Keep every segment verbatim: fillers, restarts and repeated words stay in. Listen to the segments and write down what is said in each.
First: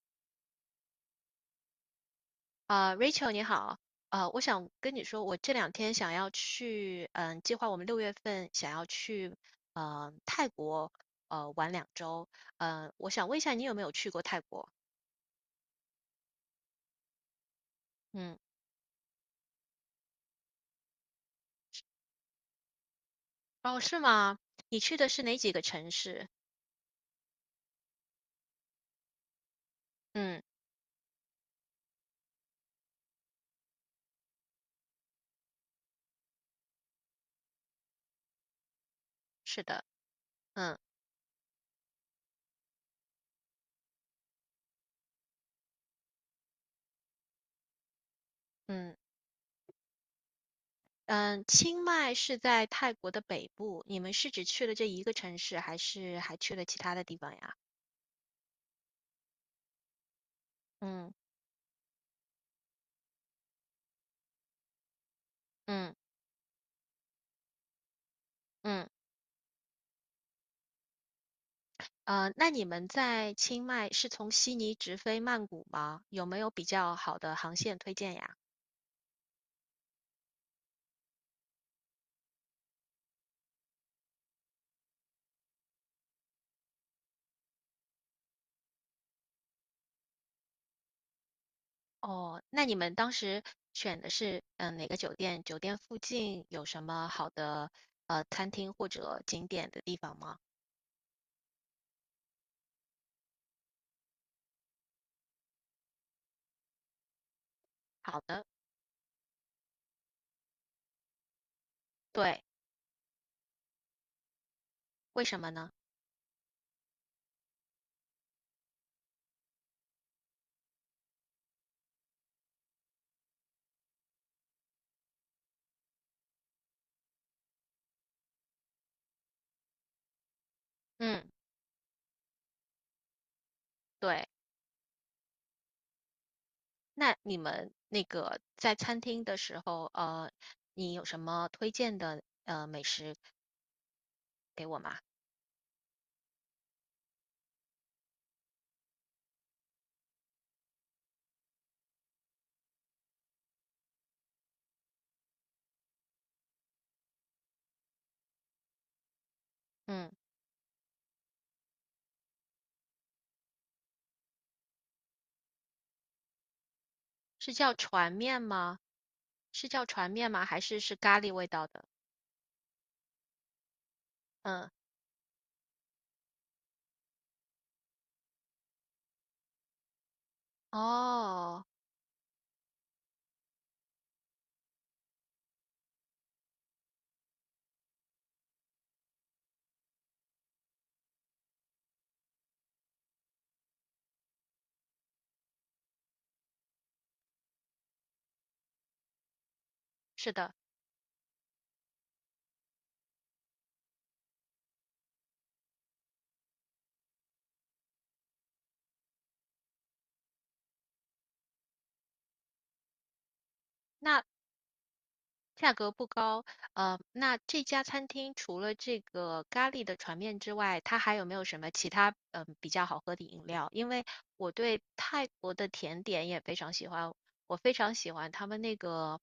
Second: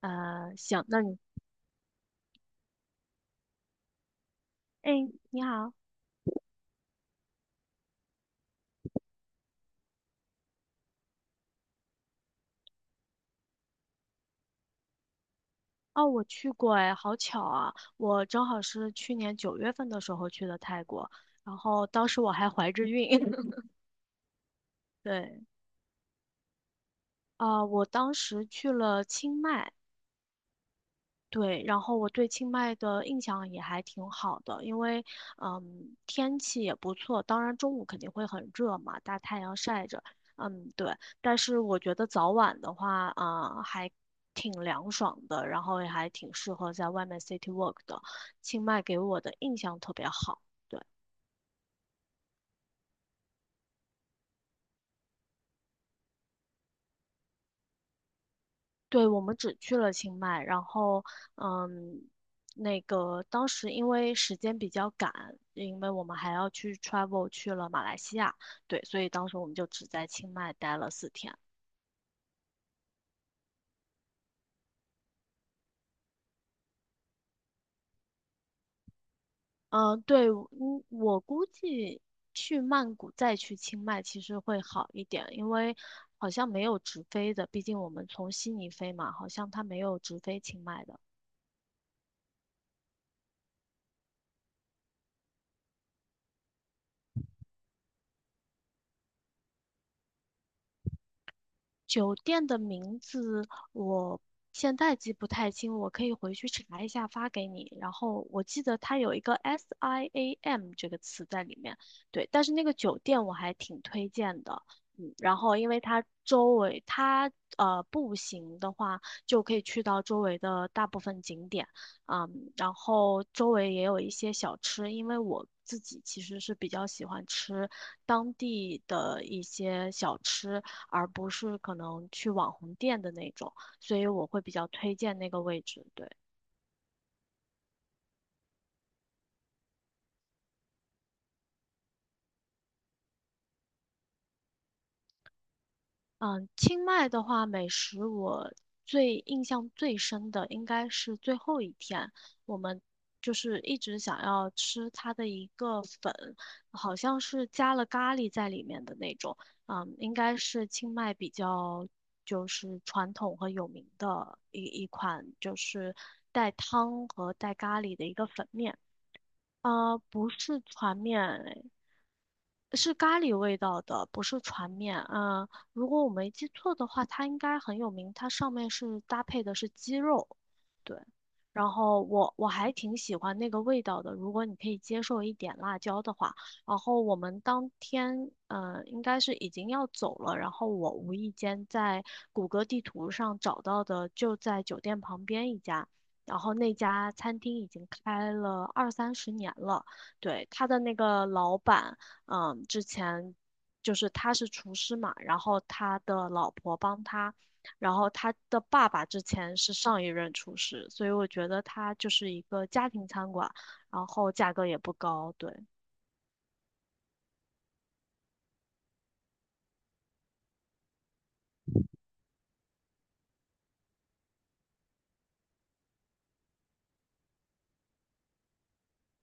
呃，行，那你，啊，Rachel 你好。啊，我想哎，跟你说，我你这两好，天想要去，嗯，计划我们六月份想要去，呃，泰国，呃，玩两周。嗯，我想问一下你有没有去过泰国？哦，我去过，哎，好巧啊，我嗯。正好是去年九月份的时候去的泰国，然后当时我还怀着孕，哦，是吗？你去的是哪对，几个城市？啊、我当时去了清迈，嗯。对，然后我对清迈的印象也还挺好的，因为嗯天气也不错，当然中午肯定会很热嘛，大太阳是的。晒着，嗯嗯对，但是我觉得早晚的话啊、呃还挺凉爽的，然后也还挺适合在外面 city walk 的，清迈嗯给我的印象特别好。对。嗯。清迈是在泰国的北部，你们是只去了这一个城市，还是还去了其他的地方呀？对，我们只去了清迈，然后，嗯嗯，那个当时因为时间比较赶，因为嗯我们还要去 travel 去了马来西亚，对，嗯。所以当时我们就只在清迈待了四天。呃，那你们在清迈是从悉尼直飞曼谷吗？有没有比较好的航线推荐呀？嗯，对，嗯，我估计去曼谷再去清迈其实会好一点，因为好像没有直飞的，毕竟我们从悉尼飞嘛，好像它没有直飞清迈的。哦，那你们当时选的是嗯、呃哪个酒店？酒店附近有什么好的呃餐厅或者景点的地方吗？酒店的名字我现在记不太清，我可以回去查一下发给你。然好后我的。记得它有一个 SIAM 这个词在里面，对，对。但是那个酒店我还挺推荐的。嗯，为然什么后因呢？为它周围，它呃步行的话就可以去到周围的大部分景点，嗯，然后周围也有一些小吃，因为我自己其实是比较喜欢吃当地的一些小吃，而嗯。不是可能去网红店的那种，所以对。我会比较推荐那个位置。对，那你们那个在餐厅的时候，呃，你有什么推荐的呃美食给我吗？嗯，清迈的话，美食我最印象最深的应该是最后一天，我们就是一直想要吃它的一个粉，好像是加了咖喱在里面的那种，嗯，嗯。应该是清迈比较。就是传统和有名的一一款，就是带汤和是带叫咖喱的船一个面粉吗？面。是叫呃，船不面吗？还是是是船咖面，喱味哎，道的？是咖喱味道的，不是船嗯。面。嗯，如果我没记错的话，它应该很有名。它上面是搭配的是鸡肉，对。哦，然后我我还挺喜欢那个味道的，如果你可以接受一点辣椒的话。然后我们当天，嗯，应该是已经要走了。然后我无意间在谷歌地图上找到的，就在酒店旁边一家。然后那家餐厅已经开了二三十年了，是对，的。他的那个老板。嗯，之前就是他是厨师嘛，然后他的老婆帮他，然后他的爸爸之前是上一任厨师，所以我觉得他就是一个家庭餐馆，然那后价格也不高，对。价格不高，呃，那这家餐厅除了这个咖喱的船面之外，它还有没有什么其他嗯、呃比较好喝的饮料？因为我对泰国的甜点也非常喜欢，我非常喜欢他们那个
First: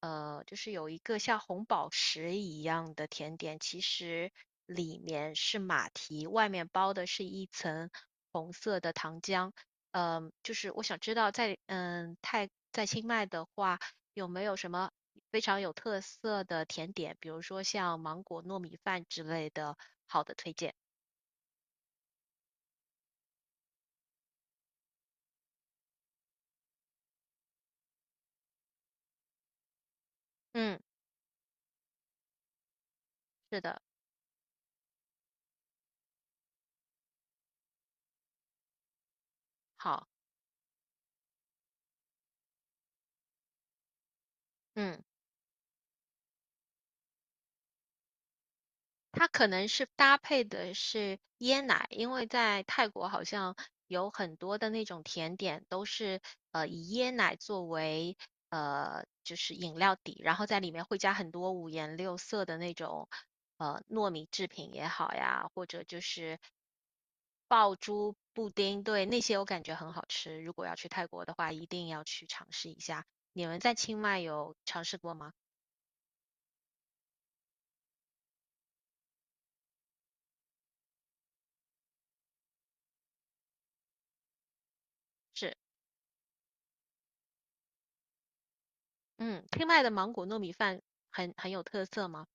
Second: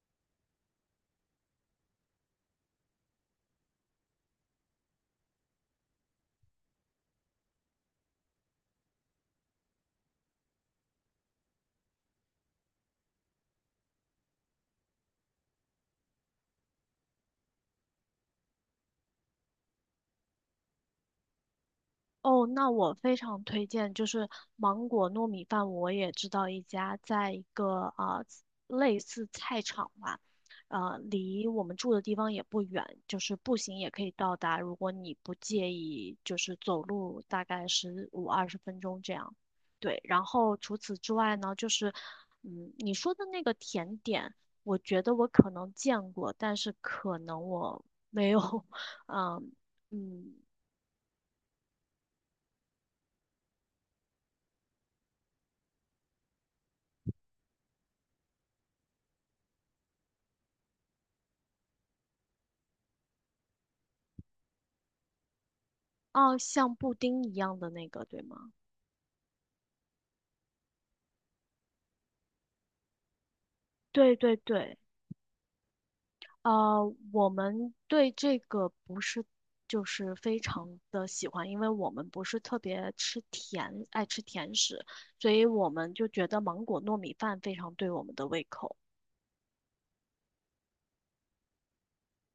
呃，就是有一个像红宝石一样的甜点，其实里面是马蹄，外面包的是一层红色的糖浆。嗯、就是我想知道在嗯泰在清迈的话。有没有什么非常有特色的甜点，比如说像芒果糯米饭之类的好的推荐？哦，那我非常推荐，就是芒果糯米饭，我也知道一家，在一个啊、呃类似菜场吧，嗯。啊，离我们住的地方也不远，就是步是行的。也可以到达。如果你不介意，就是走路大概十五二十分钟这样。对，好。然后除此之外呢，就是嗯，你说的那个甜点，我觉嗯。得我可能见过，但是可能我没有，它可嗯。能是搭嗯，配的是椰奶，因为在泰国好像有很多的那种甜点都是呃以椰奶作为呃就是饮料底，然后在里面会加很多五颜六色的那种呃糯米制品也好呀，或者就是哦，像布丁一样的爆那个，珠对布吗？丁。对，那些我感觉很好吃。如果要去泰国的话，一定要去尝试一下。你们在清对迈对有对，尝试过吗？呃，我们对这个不是就是非常的喜欢，因为我们不是特别吃甜，爱吃甜食，所以是。我们就觉得芒果糯米饭非常对我们的胃口。嗯。清迈的芒果糯米饭很很有特色吗？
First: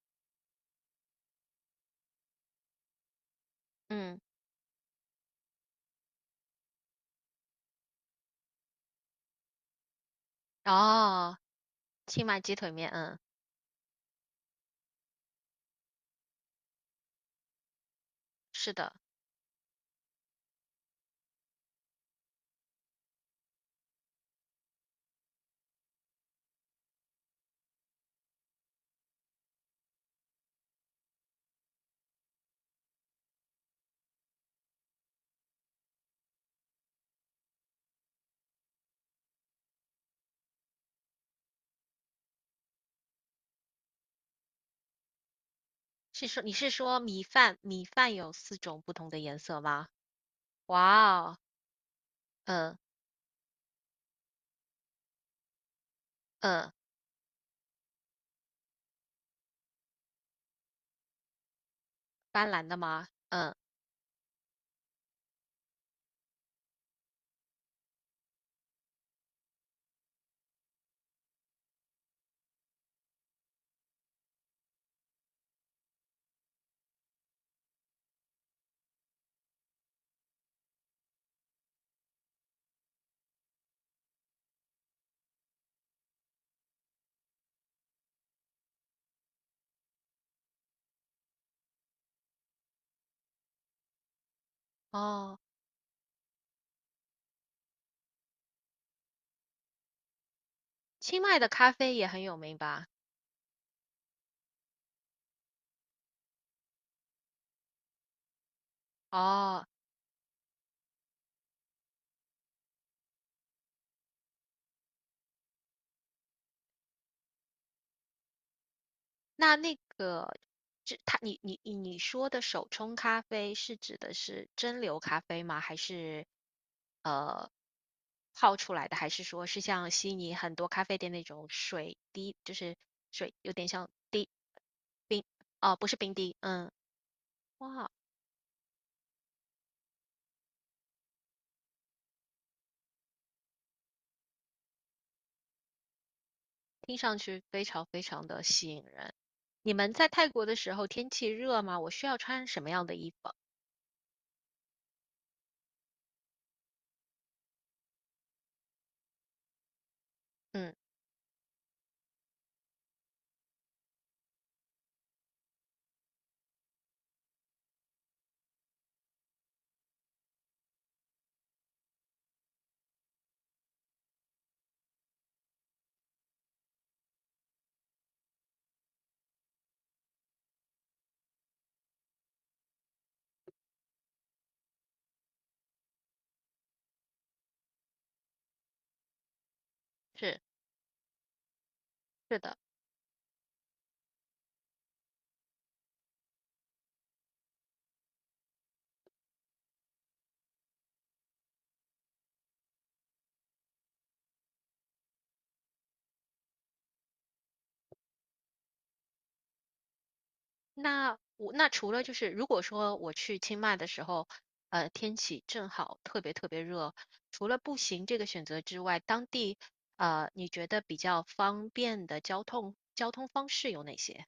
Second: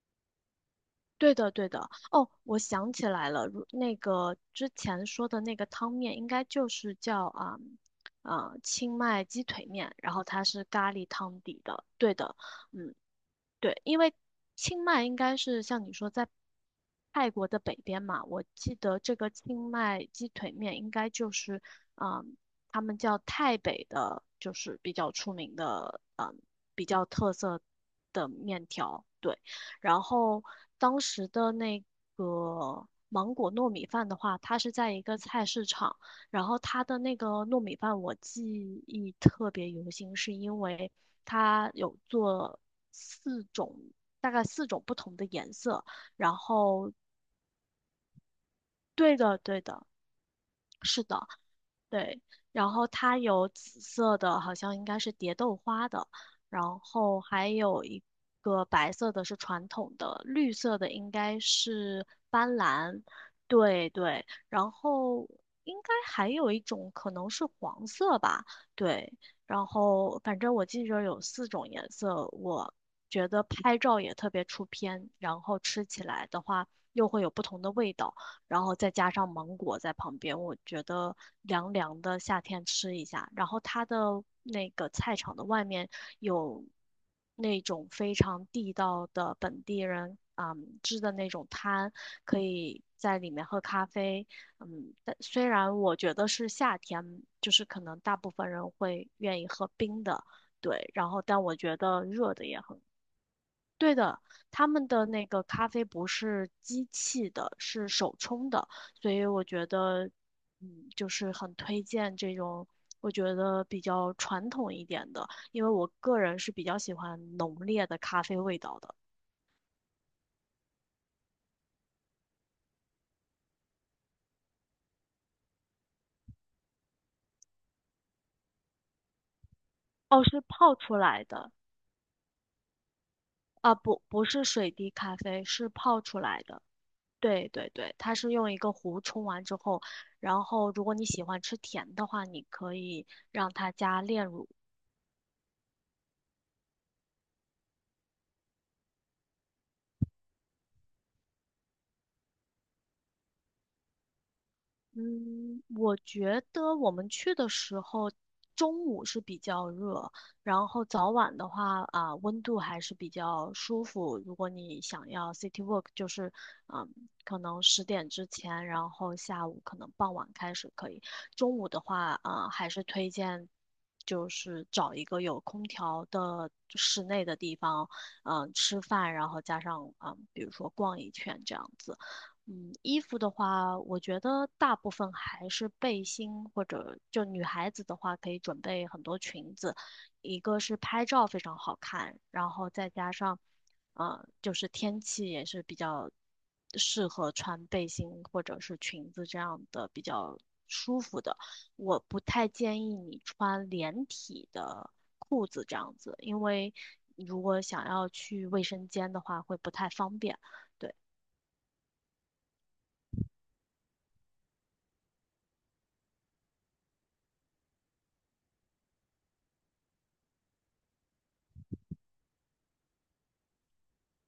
对的，对的。哦，我想起来了，如那嗯。个之前说的那个汤面，应该就是叫啊啊、呃清迈鸡腿面，然后它是咖喱哦，汤底的。对清的，迈鸡腿面。嗯。嗯。对，因为清迈应该是像你说在泰国的北边嘛，我是记的。得这个清迈鸡腿面应该就是，嗯，他们叫泰北的，就是比较出名的，嗯，比较特色。对，然后当时的那个芒果糯米饭的话，它是在一个菜市场，然后它的那个糯米饭我记忆特别犹新，是因为它有做四种，大概四种不同的颜色，是然说你是后说米饭米饭有四种不同对的颜的色对的，吗？哇哦。对，然嗯后它有紫色的，好像应该是蝶豆花的，然嗯。后还有一个白色的是传统的，绿色的应该是斑斑斓的斓，吗？嗯。对对，然后应该还有一种可能是黄色吧，对，然后反正我记着有四种颜色，我觉得拍照也特别出片，然后吃起来的话又会有不同的味道。然后再加上芒果在旁边，我觉得凉凉的，夏天吃一下。然后它的那个菜场的外面有那种非常地道的本地人嗯支的那种摊，可以在里面喝咖啡。嗯，但哦，虽然我觉得是夏天，就是可能大部分人会愿意喝冰的，对。然清后迈但的我咖觉啡得也很热有的名也很。吧？对的。他们的那个咖啡不是机器的，是手冲的，所以我哦，觉得，嗯，就是很推荐这种我觉得比较传统一点的，因为我个人是比较喜欢浓烈的咖啡味道的。那那个，这它你你你说的手冲咖啡是指的是蒸馏咖啡吗？还是呃泡出来的？还是说是像悉哦，尼是很多泡咖出啡店那来种的水滴，就是水有点啊，像不，不滴是水滴咖冰。啡，是哦，不是泡冰出滴。来的。嗯。对对哇。对，它是用一个壶冲完之后，然后如果你喜欢吃甜的话，你可以让它加炼乳。听上去非常非常的吸引人。你们在泰国的时候天气热吗？我需要穿什么样的衣服？嗯，我觉得我们去的时候，中午是比较热，然嗯。后早晚的话啊，温度还是比较舒服。如果你想要 city walk,就是嗯，可能十点之前，然后下午可能傍晚开始可以。中午的话，啊，还是推荐就是找一个有空调的室内的地方，嗯，吃饭，然后加上嗯，比如说逛一圈这样子。嗯，衣服的话，我觉得大部分还是背心，或者就女孩子的话，可以准备很多裙子，一是个是拍照非常好看，是然的。后再加上，呃，就是天气也是比较适合穿背心或者是裙子这样的比较舒服的。我不太建议你穿连体的裤子这样子，因为如果想要去卫生间的话，会不太方便。对，那我那除了就是如果说我去清迈的时候，呃，天气正好特别特别热，除了步行这个选择之外，当地呃，你觉得比较方便的交通交通方式有哪些？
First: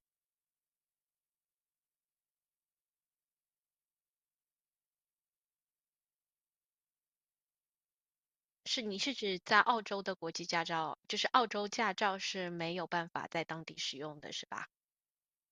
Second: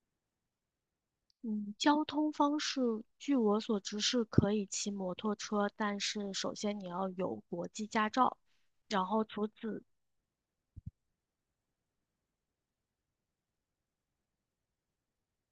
嗯，交通方式，据我所知是可以骑摩托车，但是首先你要有国际驾照，是你然是后指除在澳此洲的国际驾照，就是澳洲驾照是没有办法在当地使用的，是吧？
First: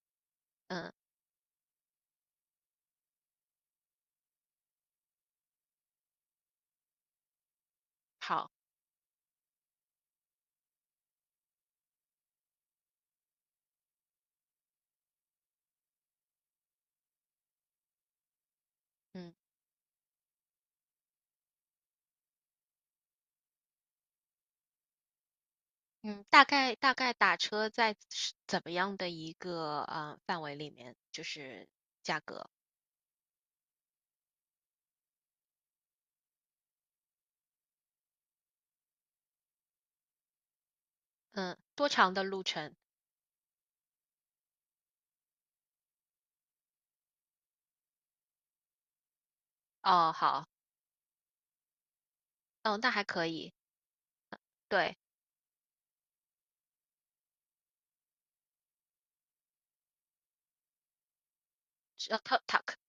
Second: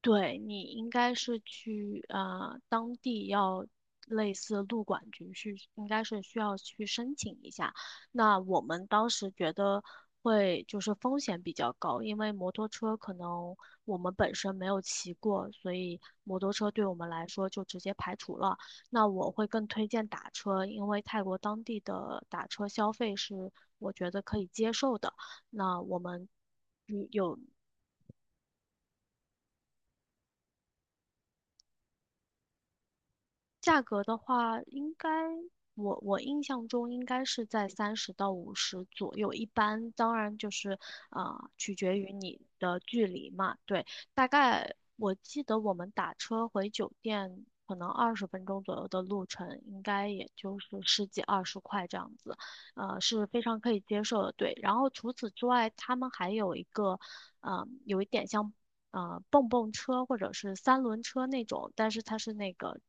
对，你应嗯。该是去啊，当地要类似路管局去，应该是需要去申请一下。那好。我们当时觉得会就是风险比较高，因为摩托车可能我们本身没有骑过，所以摩托车对我们来说就直接排除了。那嗯我会更推荐打车，因为泰国当地的打车消费是我觉得可以接受的。那我嗯。们。大概大概打有。车在是怎么样的一个呃范围里面，就是价格，价格的话，应该我我印象中应该是在三十到五十左右，一般当然就是啊、嗯，取多决长于的你路程？的距离嘛。对，大概我记得我们打车回酒店可能二十分钟左右的路程，应该哦。也好。就是十几二十块这样子，嗯。那呃，还可是非以。常可以接受的。对，然后对。除此之外，他们还有一个，呃，有一点像。呃，蹦蹦车或者是三轮车那种，但是是它呃是，tuk 那 tuk 个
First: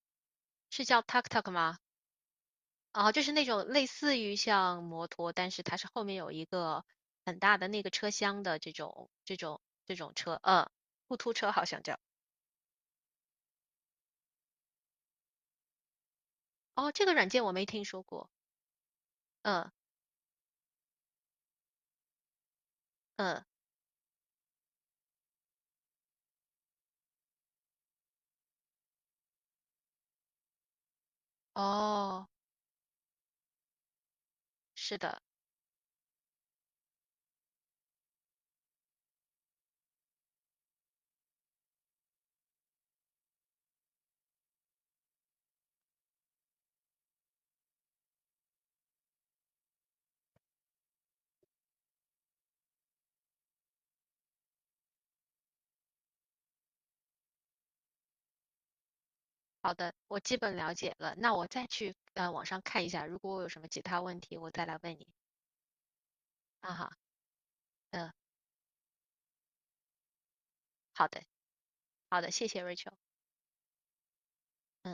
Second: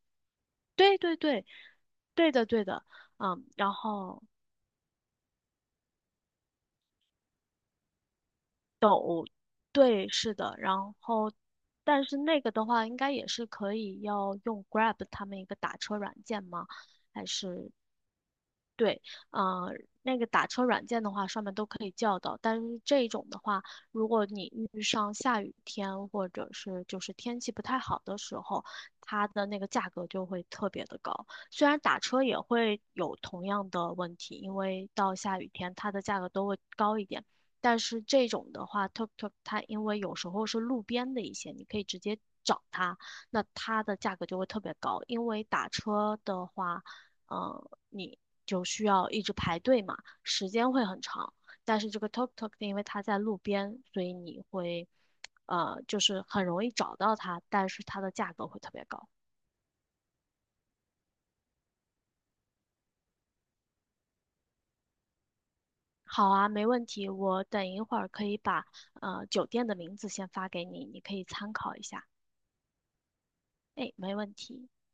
是对叫 对 tuk 对，tuk 吗？对的对的，哦，就是那嗯，种然类似后于像摩托，但是它是后面有一个很大的那个车厢的这种这种这对，种是车。的，嗯。然突后突车好像叫。但是那个的话，应该也是可以要用 Grab 他们一个打车软件吗？哦，这个软件我没听说过。对，嗯呃，那个打车软件的话，上面都可以叫到。但是这种的嗯。话，如果你遇上下雨天或者是就是天气不太好的时候，它的那个价格就会特别的高。虽然打车哦，也会有同样的问题，因为是到的。下雨天它的价格都会高一点。但是这种的话，tuk tuk 它因为有时候是路边的一些，你可以直接找它，那它的价格就会特别高。因为打车的话，嗯你就需要一直排队嘛，时间会很长。但是这个 Tok Tok 因为它在路边，所以你会，呃，就是很容易找到它，但是它的价格会特别高。好的，我基本了解了。那我再去呃网上看一下，如果我有什么其他问题，我再来问你。好啊，没啊问哈。题，我等一会儿嗯。可以把呃酒店的名字先发给你，你好可的以参考一下。好的，谢谢 Rachel。 哎，没问题。嗯。